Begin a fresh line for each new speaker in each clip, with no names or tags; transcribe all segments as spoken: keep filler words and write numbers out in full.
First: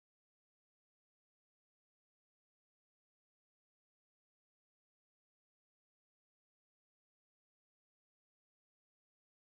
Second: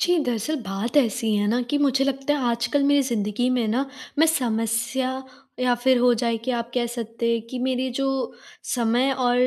जी, दरअसल बात ऐसी है ना कि मुझे लगता है आजकल मेरी ज़िंदगी में ना, मैं समस्या या फिर हो जाए कि आप कह सकते हैं कि मेरी जो समय और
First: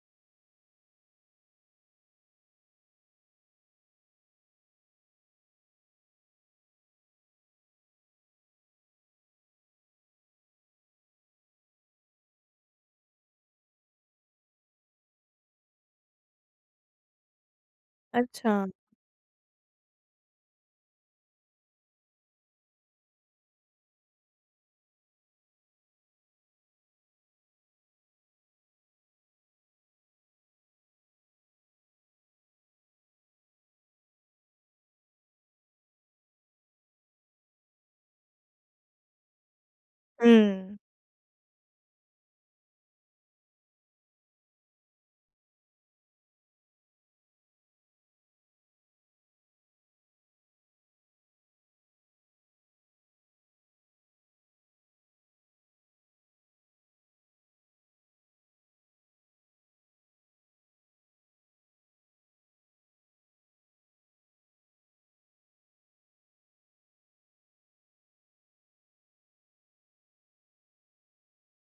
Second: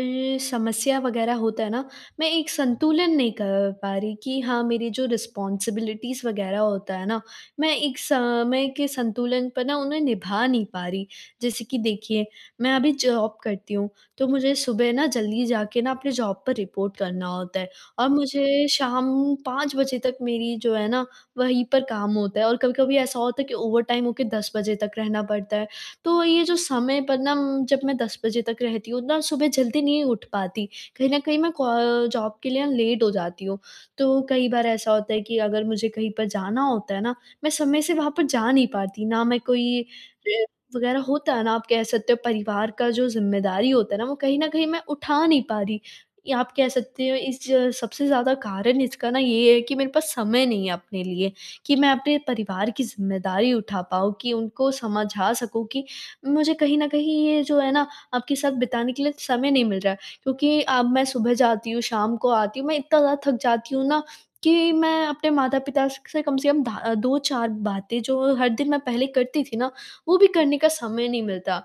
समस्या वग़ैरह होता है ना, मैं एक संतुलन नहीं क पा रही कि हाँ, मेरी जो रिस्पॉन्सिबिलिटीज़ वग़ैरह होता है ना, मैं एक समय के संतुलन पर ना उन्हें निभा नहीं पा रही। जैसे कि देखिए, मैं अभी जॉब करती हूँ, तो मुझे सुबह ना जल्दी जाके ना अपने जॉब पर रिपोर्ट करना होता है, और
अच्छा।
मुझे शाम पाँच बजे तक मेरी जो है ना, वहीं पर काम होता है और कभी-कभी ऐसा होता है कि ओवरटाइम होके दस बजे तक रहना पड़ता है। तो ये जो समय पर ना उम, जब मैं दस बजे तक रहती हूँ ना सुबह जल्दी नहीं उठ पाती, कहीं न कहीं मैं क जॉब के लिए ना लेट हो जाती हूँ। तो कई बार ऐसा होता है कि अगर मुझे कहीं पर जाना होता है ना, मैं समय से वहाँ पर जा नहीं पाती। ना मैं कोई [unintelligible]
हुँ।
वग़ैरह होता है ना, आप कह सकते हो परिवार का जो ज़िम्मेदारी होता है ना, वो कहीं न कहीं मैं उठा नहीं पा रही। ये आप कह सकते हो इस ज सबसे ज़्यादा कारण इसका ना ये है कि मेरे पास समय नहीं है अपने लिए, कि मैं अपने परिवार की ज़िम्मेदारी उठा पाऊँ कि उनको समझा सकूँ कि मुझे कहीं न कहीं ये जो है ना, आपके साथ बिताने के लिए समय नहीं मिल रहा है। क्योंकि अब मैं सुबह जाती हूँ, शाम को आती हूँ, मैं इतना ज़्यादा थक जाती हूँ ना, कि मैं अपने माता-पिता स से कम से कम धा अ, दो चार बातें जो हर दिन मैं पहले करती थी ना, वो भी करने का समय नहीं मिलता।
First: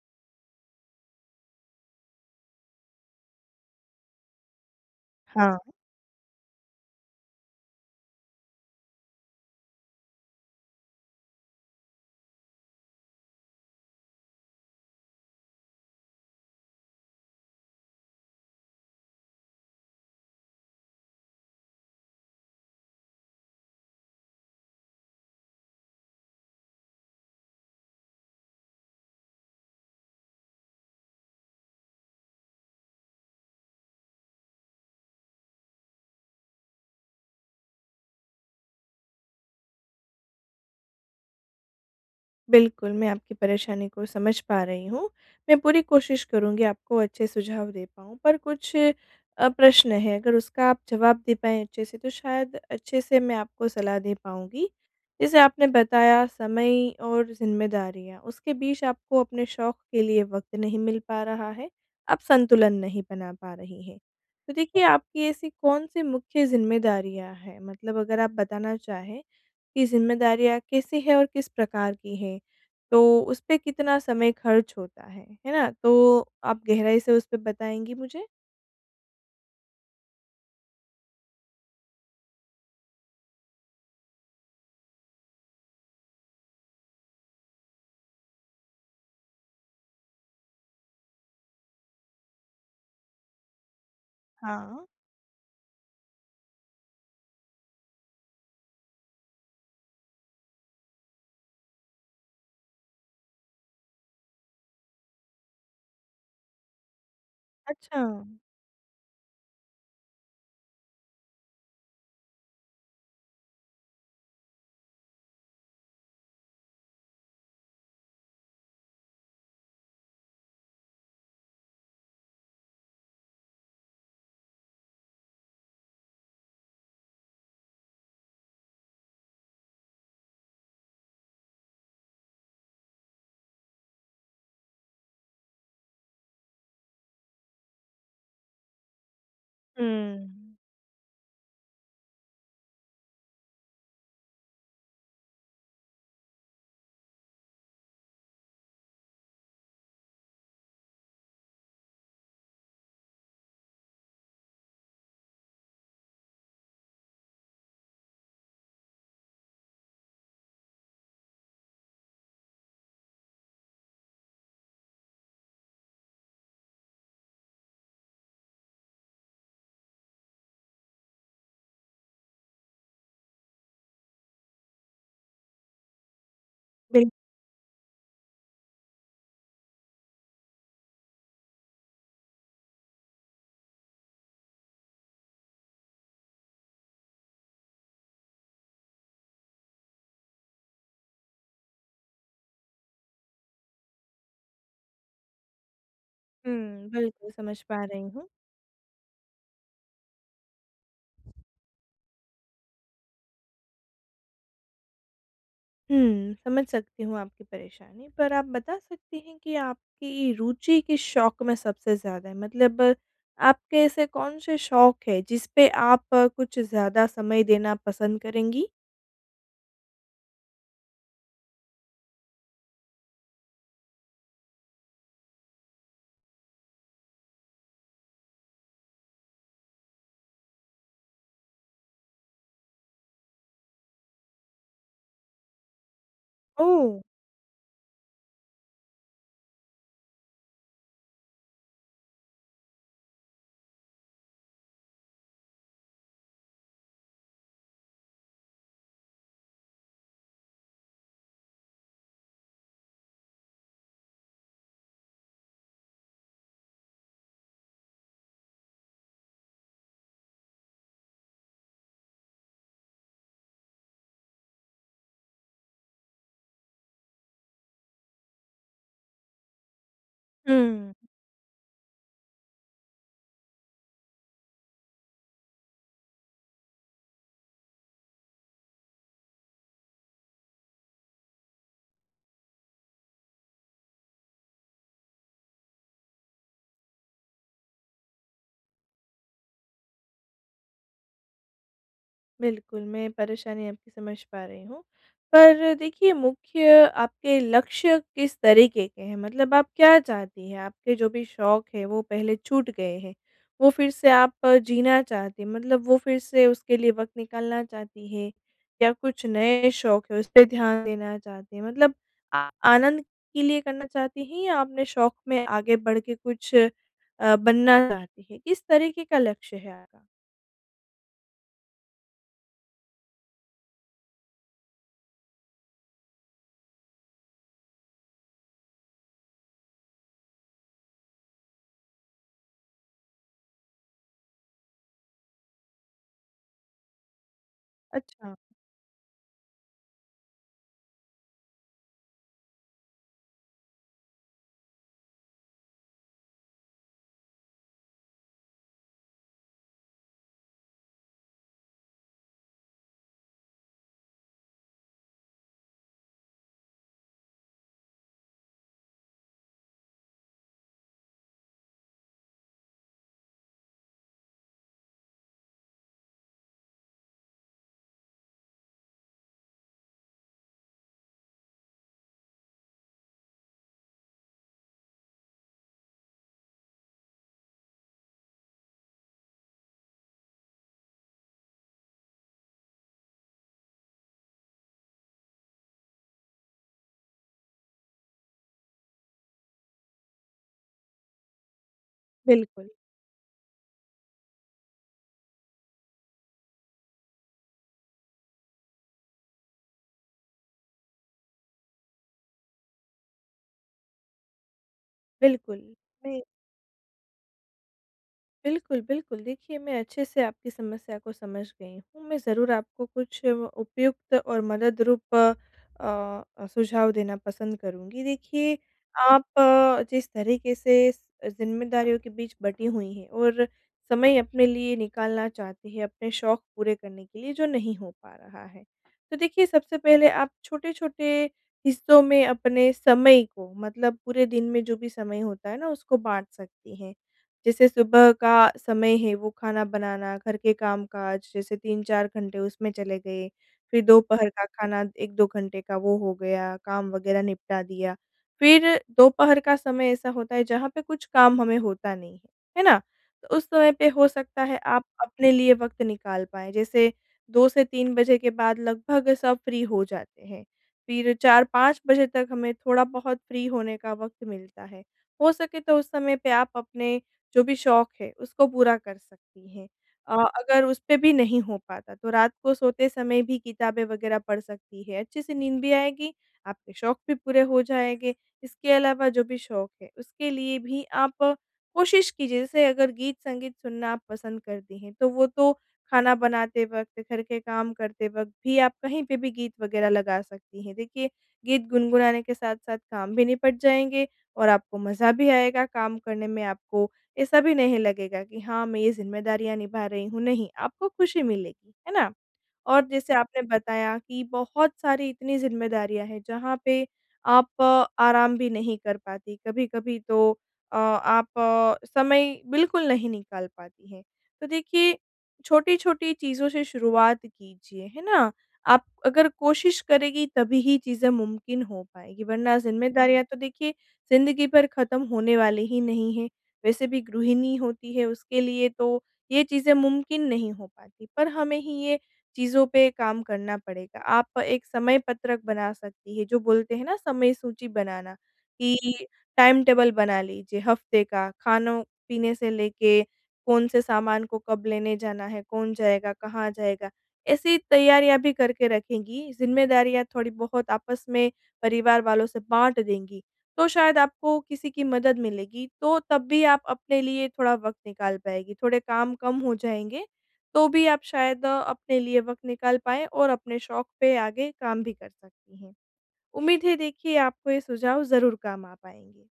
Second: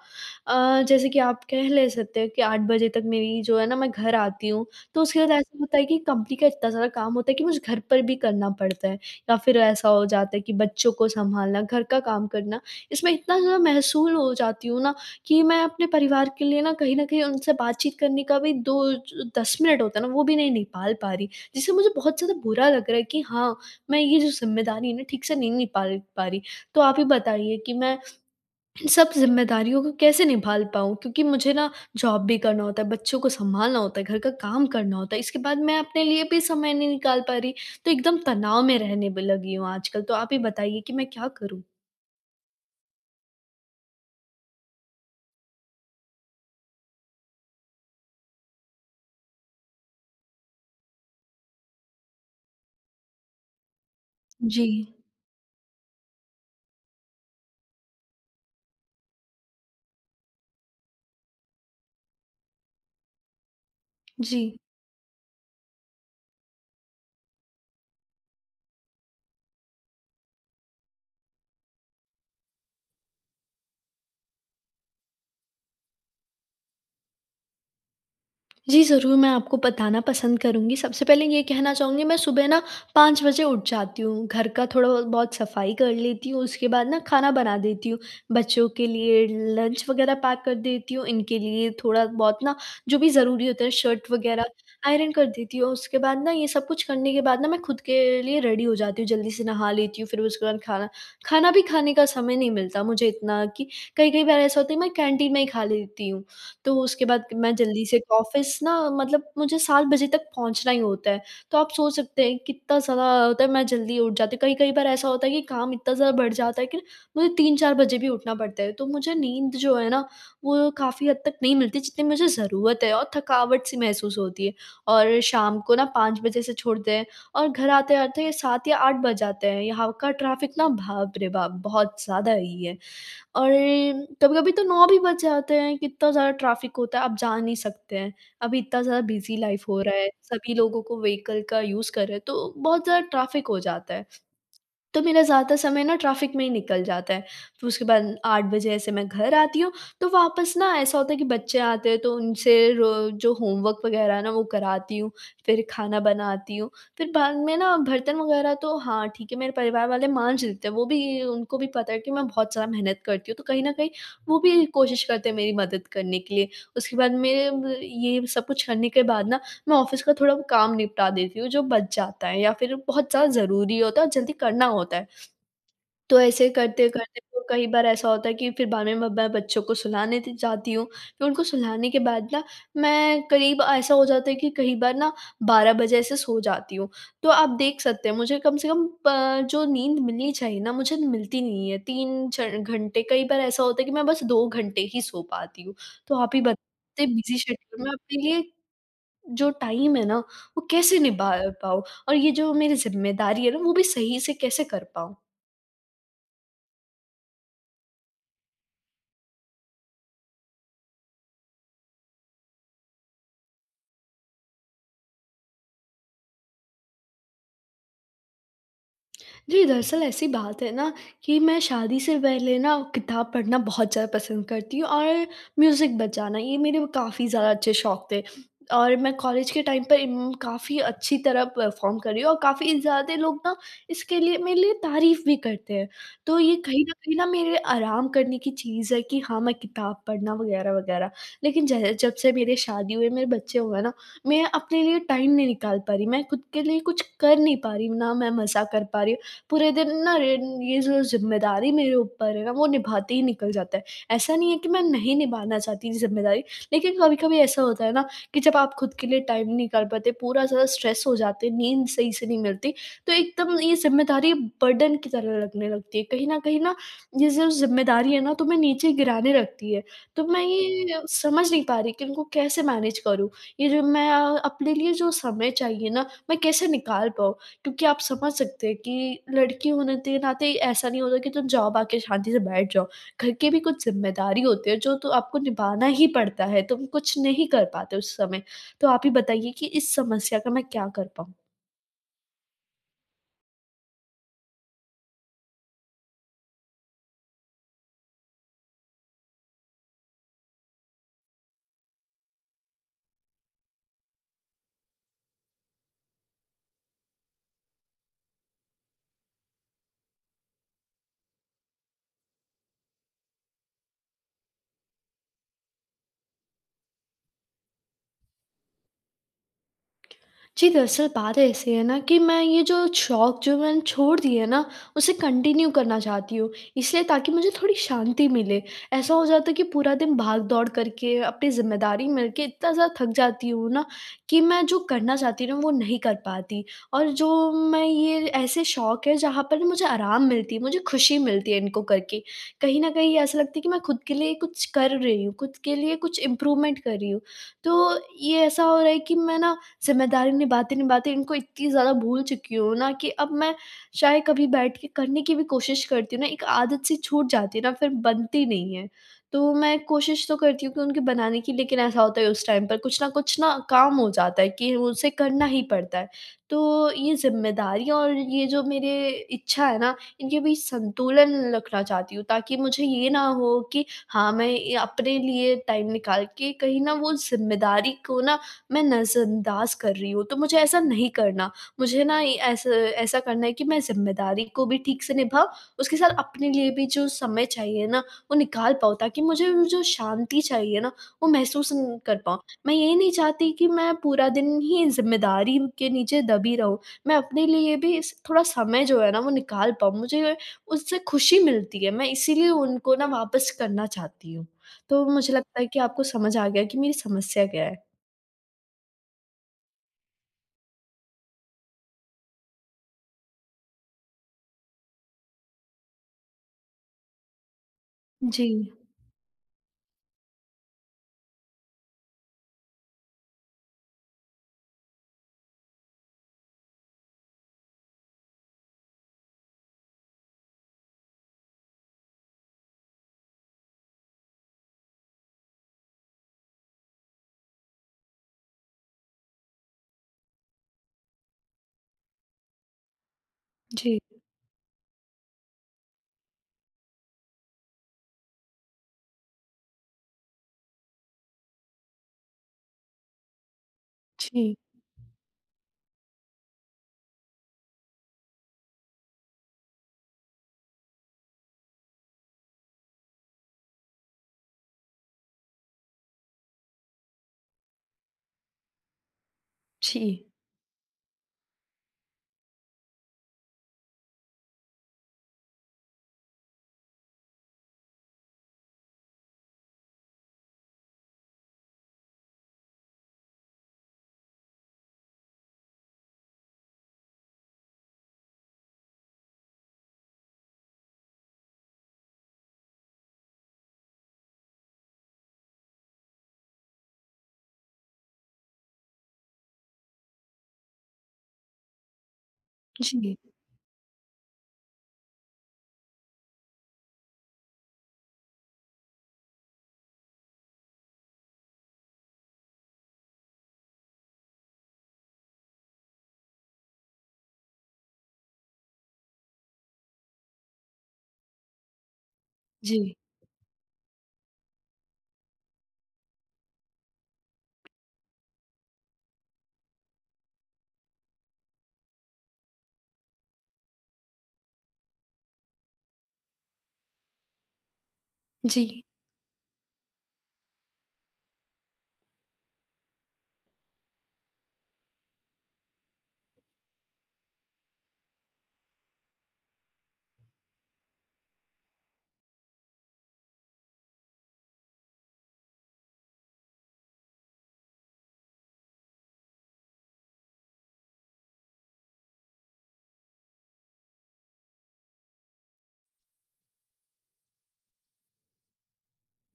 अ, जैसे कि आप कह लें सकते हैं कि आठ बजे तक मेरी जो है ना मैं घर आती हूँ, तो उसके बाद ऐसा
हाँ।
होता है कि कंपनी का इतना सारा काम होता है कि मुझे घर पर भी करना पड़ता है। या फिर ऐसा हो जाता है कि बच्चों को संभालना घर का काम करना, इसमें इतना ज़्यादा महसूल हो जाती हूँ ना कि मैं अपने परिवार के लिए ना कहीं न कहीं उनसे बातचीत करने का भी दो ज दस मिनट होता है ना वो भी नहीं निकाल पा रही, जिससे मुझे बहुत ज़्यादा बुरा लग रहा है कि हाँ, मैं ये जो ज़िम्मेदारी है ना ठीक से नहीं निकाल पा रही। तो आप ही बताइए कि मैं, इन सब ज़िम्मेदारियों को कैसे निभा ल पाऊँ? क्योंकि मुझे ना जॉब भी करना होता है, बच्चों को संभालना होता है, घर का काम करना होता है, इसके बाद मैं अपने लिए भी समय नहीं निकाल पा रही। तो एकदम तनाव में रहने ब लगी हूँ आजकल तो आप ही बताइए कि मैं क्या करूँ?
बिल्कुल, मैं आपकी परेशानी को समझ पा रही हूँ। मैं पूरी कोशिश करूँगी आपको अच्छे सुझाव दे पाऊँ पर कुछ अ, प्रश्न हैं। अगर उसका आप जवाब दे पाएँ अच्छे से तो शायद अच्छे से मैं आपको सलाह दे पाऊँगी।
जी।
जैसे आपने बताया समय और ज़िम्मेदारियाँ, उसके बीच आपको अपने शौक के लिए वक़्त नहीं मिल पा रहा है, आप संतुलन नहीं बना पा रही हैं। तो
जी।
देखिए आपकी ऐसी कौन-सी मुख्य ज़िम्मेदारियाँ हैं मतलब अगर आप बताना चाहें, कि ज़िम्मेदारियाँ कैसी हैं और किस प्रकार की हैं? तो उसपे कितना समय खर्च होता है, है ना? तो आप गहराई से उसपे बताएँगी मुझे।
जी, ज़रूर मैं आपको बताना पसंद करूँगी। सबसे पहले ये कहना चाहूँगी मैं सुबह ना पाँच बजे उठ जाती हूँ। घर का थोड़ा ब बहुत सफ़ाई कर लेती हूँ, उसके बाद ना खाना बना देती हूँ। बच्चों के लिए लंच वगैरह पैक कर देती हूँ, इनके लिए थोड़ा-बहुत ना जो भी ज़रूरी होता है शर्ट वगैरह
हाँ।
आयरन कर देती हूँ और उसके बाद ना ये सब कुछ करने के बाद ना मैं खुद के लिए रेडी हो जाती हूँ जल्दी से नहा लेती हूँ। फिर उसके बाद खाना खाना भी खाने का समय नहीं मिलता मुझे इतना, कि कई-कई बार ऐसा होता है मैं कैंटीन में ही खा लेती हूँ। तो उसके बाद मैं जल्दी
अच्छा।
से ऑफ़िस ना मतलब मुझे सात बजे तक पहुँचना ही होता है। तो आप सोच सकते हैं कितना ज़्यादा होता है मैं जल्दी उठ जाती हूँ। कई-कई बार ऐसा होता है कि काम इतना ज़्यादा बढ़ जाता है, कि मुझे तीन चार बजे भी उठना पड़ता है। तो मुझे नींद जो है ना, वो काफ़ी हद तक नहीं मिलती जितनी मुझे ज़रूरत है और थकावट-सी महसूस होती है, और शाम को ना पाँच बजे से छोड़ते हैं और घर आते-आते सात या आठ बज जाते हैं। यहाँ का ट्रैफ़िक ना, बाप रे बाप! बहुत ज़्यादा ही है, और कभी-कभी तो नौ भी बज जाते हैं, इतना ज़्यादा ट्रैफ़िक होता है आप जा नहीं सकते हैं। अभी इतना ज़्यादा बिज़ी लाइफ़ हो रहा है,
हुँ।
सभी लोगों को व्हीकल का यूज़ कर रहे हैं तो बहुत ज़्यादा ट्रैफ़िक हो जाता है। तो मेरा ज़्यादा समय ना ट्रैफ़िक में ही निकल जाता है। फिर उसके बाद आठ बजे से मैं घर आती हूँ, तो वापस ना ऐसा होता है कि बच्चे आते हैं तो उनसे रो जो होमवर्क वगैरह है ना वो कराती हूँ। फिर खाना बनाती हूँ, फिर बाद में ना बर्तन वगैरह तो हाँ, ठीक है मेरे परिवार वाले माँज देते हैं, वो भी उनको भी पता है कि मैं बहुत ज़्यादा मेहनत करती हूँ, तो कहीं न कहीं वो भी कोशिश करते हैं मेरी मदद करने के लिए। उसके बाद मेरे ब ये सब कुछ करने के बाद ना, मैं ऑफ़िस का थोड़ा काम निपटा देती हूँ जो बच जाता है या फिर बहुत ज़्यादा ज़रूरी होता है और जल्दी करना होता है। तो ऐसे
बिल
करते-करते वो कई बार ऐसा होता है कि फिर बाद में मैं ब बच्चों को सुलाने त जाती हूँ। फिर उनको सुलाने के बाद ना, मैं करीब ऐसा हो जाता है कि कई बार ना बारह बजे से सो जाती हूँ। तो आप देख सकते हैं, मुझे कम से कम पं जो नींद मिलनी चाहिए ना मुझे मिलती नहीं है। तीन च घंटे कई बार ऐसा होता है कि मैं बस दो घंटे ही सो पाती हूँ। तो आप ही
हुँ,
बताइए
बिल्कुल
बिज़ी
समझ पा
शेड्यूल में
रही
अपने
हूँ।
लिए, जो टाइम है ना वो कैसे निभा अ, पाऊँ? और ये जो मेरी ज़िम्मेदारी है ना वो भी सही से कैसे कर पाऊँ?
हुँ, समझ सकती हूँ आपकी परेशानी, पर आप बता सकती हैं कि आपकी रुचि किस शौक में सबसे ज़्यादा है? मतलब आपके ऐसे कौन से शौक हैं जिस पे आप कुछ ज़्यादा समय देना पसंद करेंगी?
जी, दरअसल ऐसी बात है ना कि मैं शादी से पहले ना किताब पढ़ना बहुत ज़्यादा पसंद करती हूँ और म्यूज़िक बजाना, ये मेरे काफ़ी ज़्यादा अच्छे शौक थे। और मैं कॉलेज के टाइम पे इम काफ़ी अच्छी तरह परफॉर्म कर रही हूँ और काफ़ी ज़्यादा लोग ना इसके लिए मेरे लिए तारीफ़ भी करते हैं। तो ये कहीं न
ओह!
कहीं ना मेरे आराम करने की चीज़ है कि हाँ मैं किताब पढ़ना वगैरह-वगैरह। लेकिन ज जब से मेरी शादी हुई, मेरे बच्चे हुए ना मैं अपने लिए टाइम नहीं निकाल पा रही। मैं खुद के लिए कुछ कर नहीं पा रही हूँ ना मैं मज़ा कर पा रही हूँ, पूरे दिन ना य ये जो ज़िम्मेदारी मेरे ऊपर है ना वो निभाते ही निकल जाता है। ऐसा नहीं है कि मैं नहीं निभाना चाहती ये ज़िम्मेदारी लेकिन कभी-कभी ऐसा होता है ना कि जब आप खुद के लिए टाइम नहीं निकाल पाते, पूरा ज़्यादा स्ट्रेस हो जाते हैं, नींद सही से नहीं मिलती। तो एकदम ये ज़िम्मेदारी बर्डन की तरह लगने लगती है, कहीं न कहीं ना ये जो ज़िम्मेदारी है ना तुम्हें नीचे गिराने लगती है। तो मैं
हुँ।
ये समझ नहीं पा रही कि उनको कैसे मैनेज करूँ ये जो मैं अपने लिए जो समय चाहिए ना मैं कैसे निकाल पाऊँ? क्योंकि आप समझ सकते हैं कि लड़की होने के नाते ऐसा नहीं होता कि तुम जॉब आके शांति से बैठ जाओ। घर के भी कुछ ज़िम्मेदारी होती है जो तो आपको निभाना ही पड़ता है, तुम कुछ नहीं कर पाते उस समय। तो आप ही बताइए कि इस समस्या का मैं क्या कर पाऊँ?
बिल्कुल, मैं परेशानी आपकी समझ पा रही हूँ। पर देखिए मुख्य आपके लक्ष्य किस तरीके के हैं? मतलब आप क्या चाहती हैं? आपके जो भी शौक हैं वो पहले छूट गए हैं, वो फिर से आप जीना चाहती हैं मतलब वो फिर से उसके लिए वक़्त निकालना चाहती हैं या कुछ नए शौक है, उस पे ध्यान देना चाहती हैं? मतलब आ आनंद के लिए करना चाहती हैं या अपने शौक में आगे बढ़ के कुछ अ, बनना चाहती हैं? किस तरीके का लक्ष्य है आपका?
जी, दरअसल बात ऐसी है ना कि मैं ये जो छौक जो मैंने छोड़ दिए ना, उसे कंटिन्यू करना चाहती हूँ, इसीलिए ताकि मुझे थोड़ी शांति मिले। ऐसा हो जाता है कि पूरा दिन भागदौड़ करके अपनी ज़िम्मेदारी मिलके इतना ज़्यादा थक जाती हूँ ना, कि मैं जो करना चाहती हूँ ना वो नहीं कर पाती, और जो मैं ये
अच्छा।
ऐसे शौक हैं जहाँ पर ना मुझे आराम मिलती है मुझे खुशी मिलती है इनको करके। कहीं न कहीं ऐसा लगता है कि मैं खुद के लिए कुछ कर रही हूँ, खुद के लिए कुछ इम्प्रूवमेंट कर रही हूँ। तो ये ऐसा हो रहा है कि मैं ना ज़िम्मेदारी निभाते-निभाते इनको इतनी ज़्यादा भूल चुकी हूँ ना कि अब मैं चाहे कभी बैठके करने की भी कोशिश करती हूँ ना, एक आदत-सी छूट जाती है ना फिर बनती नहीं है। तो मैं कोशिश तो करती हूँ कि उनके बनाने की लेकिन ऐसा होता है उस टाइम पर कुछ न कुछ ना काम हो जाता है कि उसे करना ही पड़ता है। तो ये ज़िम्मेदारियाँ और ये जो मेरे इच्छा है ना, इनके बीच संतुलन रखना चाहती हूँ ताकि मुझे ये ना हो कि हाँ, मैं ये अपने लिए टाइम निकाल के कहीं ना वो ज़िम्मेदारी को ना मैं नज़रअंदाज़ कर रही हूँ तो मुझे ऐसा नहीं करना। मुझे ना ये ऐसा ऐसा करना है कि मैं ज़िम्मेदारी को भी ठीक से निभाऊँ, उसके साथ अपने लिए भी जो समय चाहिए ना, वो निकाल पाऊँ ताकि मुझे वो जो शांति चाहिए ना, वो महसूस न कर पाऊँ।
बिल्कुल।
मैं ये ही नहीं चाहती कि मैं पूरा दिन ही ज़िम्मेदारी के नीचे दबी रहूँ, मैं अपने लिए भी स थोड़ा समय जो है ना वो निकाल पाऊँ, मुझे उससे खुशी मिलती है मैं इसीलिए उनको ना वापस करना चाहती हूँ। तो मुझे
बिल्कुल,
लगता है कि आपको
नहीं।
समझ आ गया कि मेरी समस्या क्या है।
बिल्कुल, बिल्कुल। देखिए मैं अच्छे से आपकी समस्या को समझ गई हूँ मैं ज़रूर आपको कुछ उपयुक्त और मदद रूप अ अ, सुझाव देना पसंद करूँगी। देखिए
जी।
आप जिस तरीके से स ज़िम्मेदारियों के बीच बंटी हुई हैं और समय अपने लिए निकालना चाहती हैं अपने शौक पूरे करने के लिए जो नहीं हो पा रहा है। तो देखिए सबसे पहले आप छोटे-छोटे हिस्सों में अपने समय को मतलब पूरे दिन में जो भी समय होता है न उसको बाँट सकती हैं। जैसे सुबह का समय है वो खाना बनाना घर के काम-काज जैसे तीन चार घंटे उसमें चले गए फिर
जी।
दोपहर का खाना एक दो घंटे का वो हो गया काम, वग़ैरह निपटा दिया। फिर दोपहर का समय ऐसा होता है जहाँ पे कुछ काम हमें होता नहीं है। है ना? तो उस समय पे हो सकता
जी।
है आप अपने लिए वक़्त निकाल पाएँ, जैसे दो से तीन बजे के बाद लगभग सब फ्री हो जाते हैं। फिर चार पाँच बजे तक हमें थोड़ा बहुत फ्री होने का वक़्त मिलता है। हो सके तो उस समय पे आप अपने जो भी शौक हैं उसको पूरा कर सकती हैं। अ,
छी।
अगर उस पे भी नहीं हो पाता तो रात को सोते समय भी किताबें वग़ैरह पढ़ सकती हैं। अच्छे से नींद भी आएगी, आपके शौक भी पूरे हो जाएँगे। इसके अलावा जो भी शौक हैं उसके लिए भी आप कोशिश कीजिए जैसे अगर गीत-संगीत सुनना आप पसंद करती हैं तो वो तो खाना बनाते वक़्त घर के काम करते वक़्त भी आप कहीं पे भी गीत वग़ैरह लगा सकती हैं। देखिए गीत गुनगुनाने के साथ-साथ काम भी निपट जाएँगे और आपको मज़ा भी आएगा काम करने में आपको ऐसा भी नहीं लगेगा कि हाँ मैं ये ज़िम्मेदारियाँ निभा रही हूँ नहीं, आपको खुशी मिलेगी। है ना? और जैसे
जी
आपने बताया कि बहुत सारी इतनी ज़िम्मेदारियाँ हैं जहाँ पे आप आराम भी नहीं कर पाती। कभी-कभी तो अ, आप समय बिल्कुल नहीं निकाल पाती हैं। तो देखिए छोटी-छोटी चीज़ों से शुरुआत कीजिए। है ना? आप अगर कोशिश करेंगी तभी ही चीज़ें मुमकिन हो पाएँगी वरना
जी।
ज़िम्मेदारियाँ तो देखिए ज़िन्दगी भर ख़त्म होने वाली ही नहीं हैं। वैसे भी गृहिणी होती है उसके लिए तो ये चीज़ें मुमकिन नहीं हो पाती। पर हमें ही ये चीज़ों पे काम करना पड़ेगा। आप एक समय पत्रक बना सकती हैं। जो बोलते हैं न समय सूची बनाना
जी।
कि टाइम टेबल बना लीजिए हफ़्ते का। खानो, पीने से लेके कौन से सामान को कब लेने जाना है? कौन जाएगा? कहाँ जाएगा? ऐसी तैयारियाँ भी करके रखेंगी, ज़िम्मेदारियाँ थोड़ी बहुत आपस में परिवार वालों से बाँट देंगी तो शायद आपको किसी की मदद मिलेगी। तो तब भी आप अपने लिए थोड़ा वक़्त निकाल पाएँगी। थोड़े काम कम हो जाएँगे तो भी आप शायद अ, अपने लिए वक़्त निकाल पाएँ और अपने शौक पे आगे काम भी कर सकती हैं। उम्मीद है देखिए आपको ये सुझाव ज़रूर काम आ पाएँगे।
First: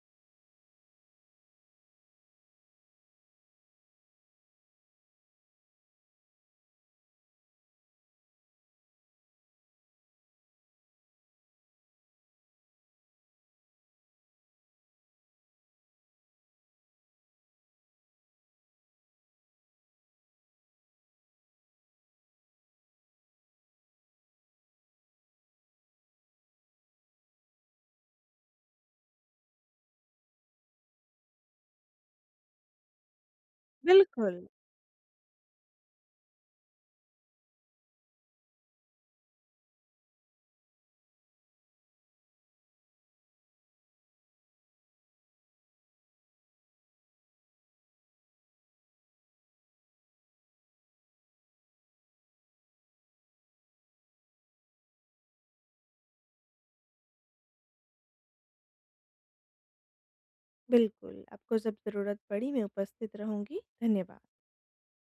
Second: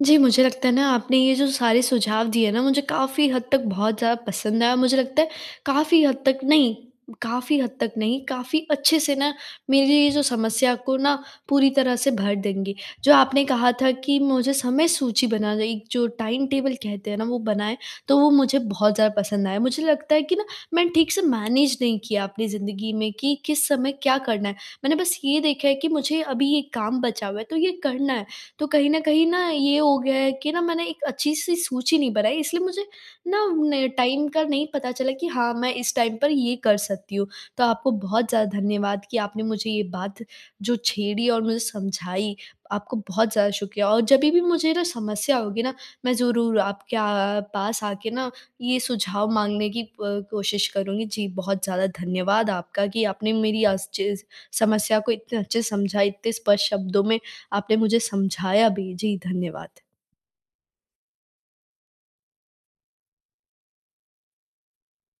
जी, मुझे लगता है ना आपने ये जो सारे सुझाव दिए न मुझे काफ़ी हद तक बहुत ज़्यादा पसंद आया। मुझे लगता है काफ़ी हद तक नहीं, काफ़ी हद तक नहीं, काफ़ी अच्छे से ना मेरी ये जो समस्या को ना पूरी तरह से भर देंगे। जो आपने कहा था कि मुझे समय सूची बनाना एक जो टाइम टेबल कहते हैं न वो बनाएँ तो वो मुझे बहुत ज़्यादा पसंद आया। मुझे लगता है कि ना मैंने ठीक से मैनेज नहीं किया अपनी ज़िंदगी में कि किस समय क्या करना है। मैंने बस ये देखा है कि मुझे अभी ये काम बचा हुआ है तो ये करना है। तो कहीं न कहीं न ये हो गया है कि ना मैंने एक अच्छी-सी सूची नहीं बनाई इसलिए मुझे ना टाइम
बिल्कुल।
का नहीं पता चला कि हाँ, मैं इस टाइम पर ये कर सकती हूँ। तो आपको बहुत ज़्यादा धन्यवाद कि आपने मुझे ये बात जो छेड़ी और मुझे समझाई, आपको बहुत ज़्यादा शुक्रिया। और जब भी मुझे ना समस्या होगी ना मैं ज़रूर आपके अ, पास आके ना ये सुझाव माँगने की अ, कोशिश करुँगी। जी, बहुत ज़्यादा धन्यवाद आपका कि आपने मेरी अस् चीज़ समस्या को इतने अच्छे से समझा इतने स्पष्ट शब्दों में आपने मुझे समझाया भी। जी, धन्यवाद।
बिल्कुल। आपको जब ज़रूरत पड़ी मैं उपस्थित रहूँगी। धन्यवाद।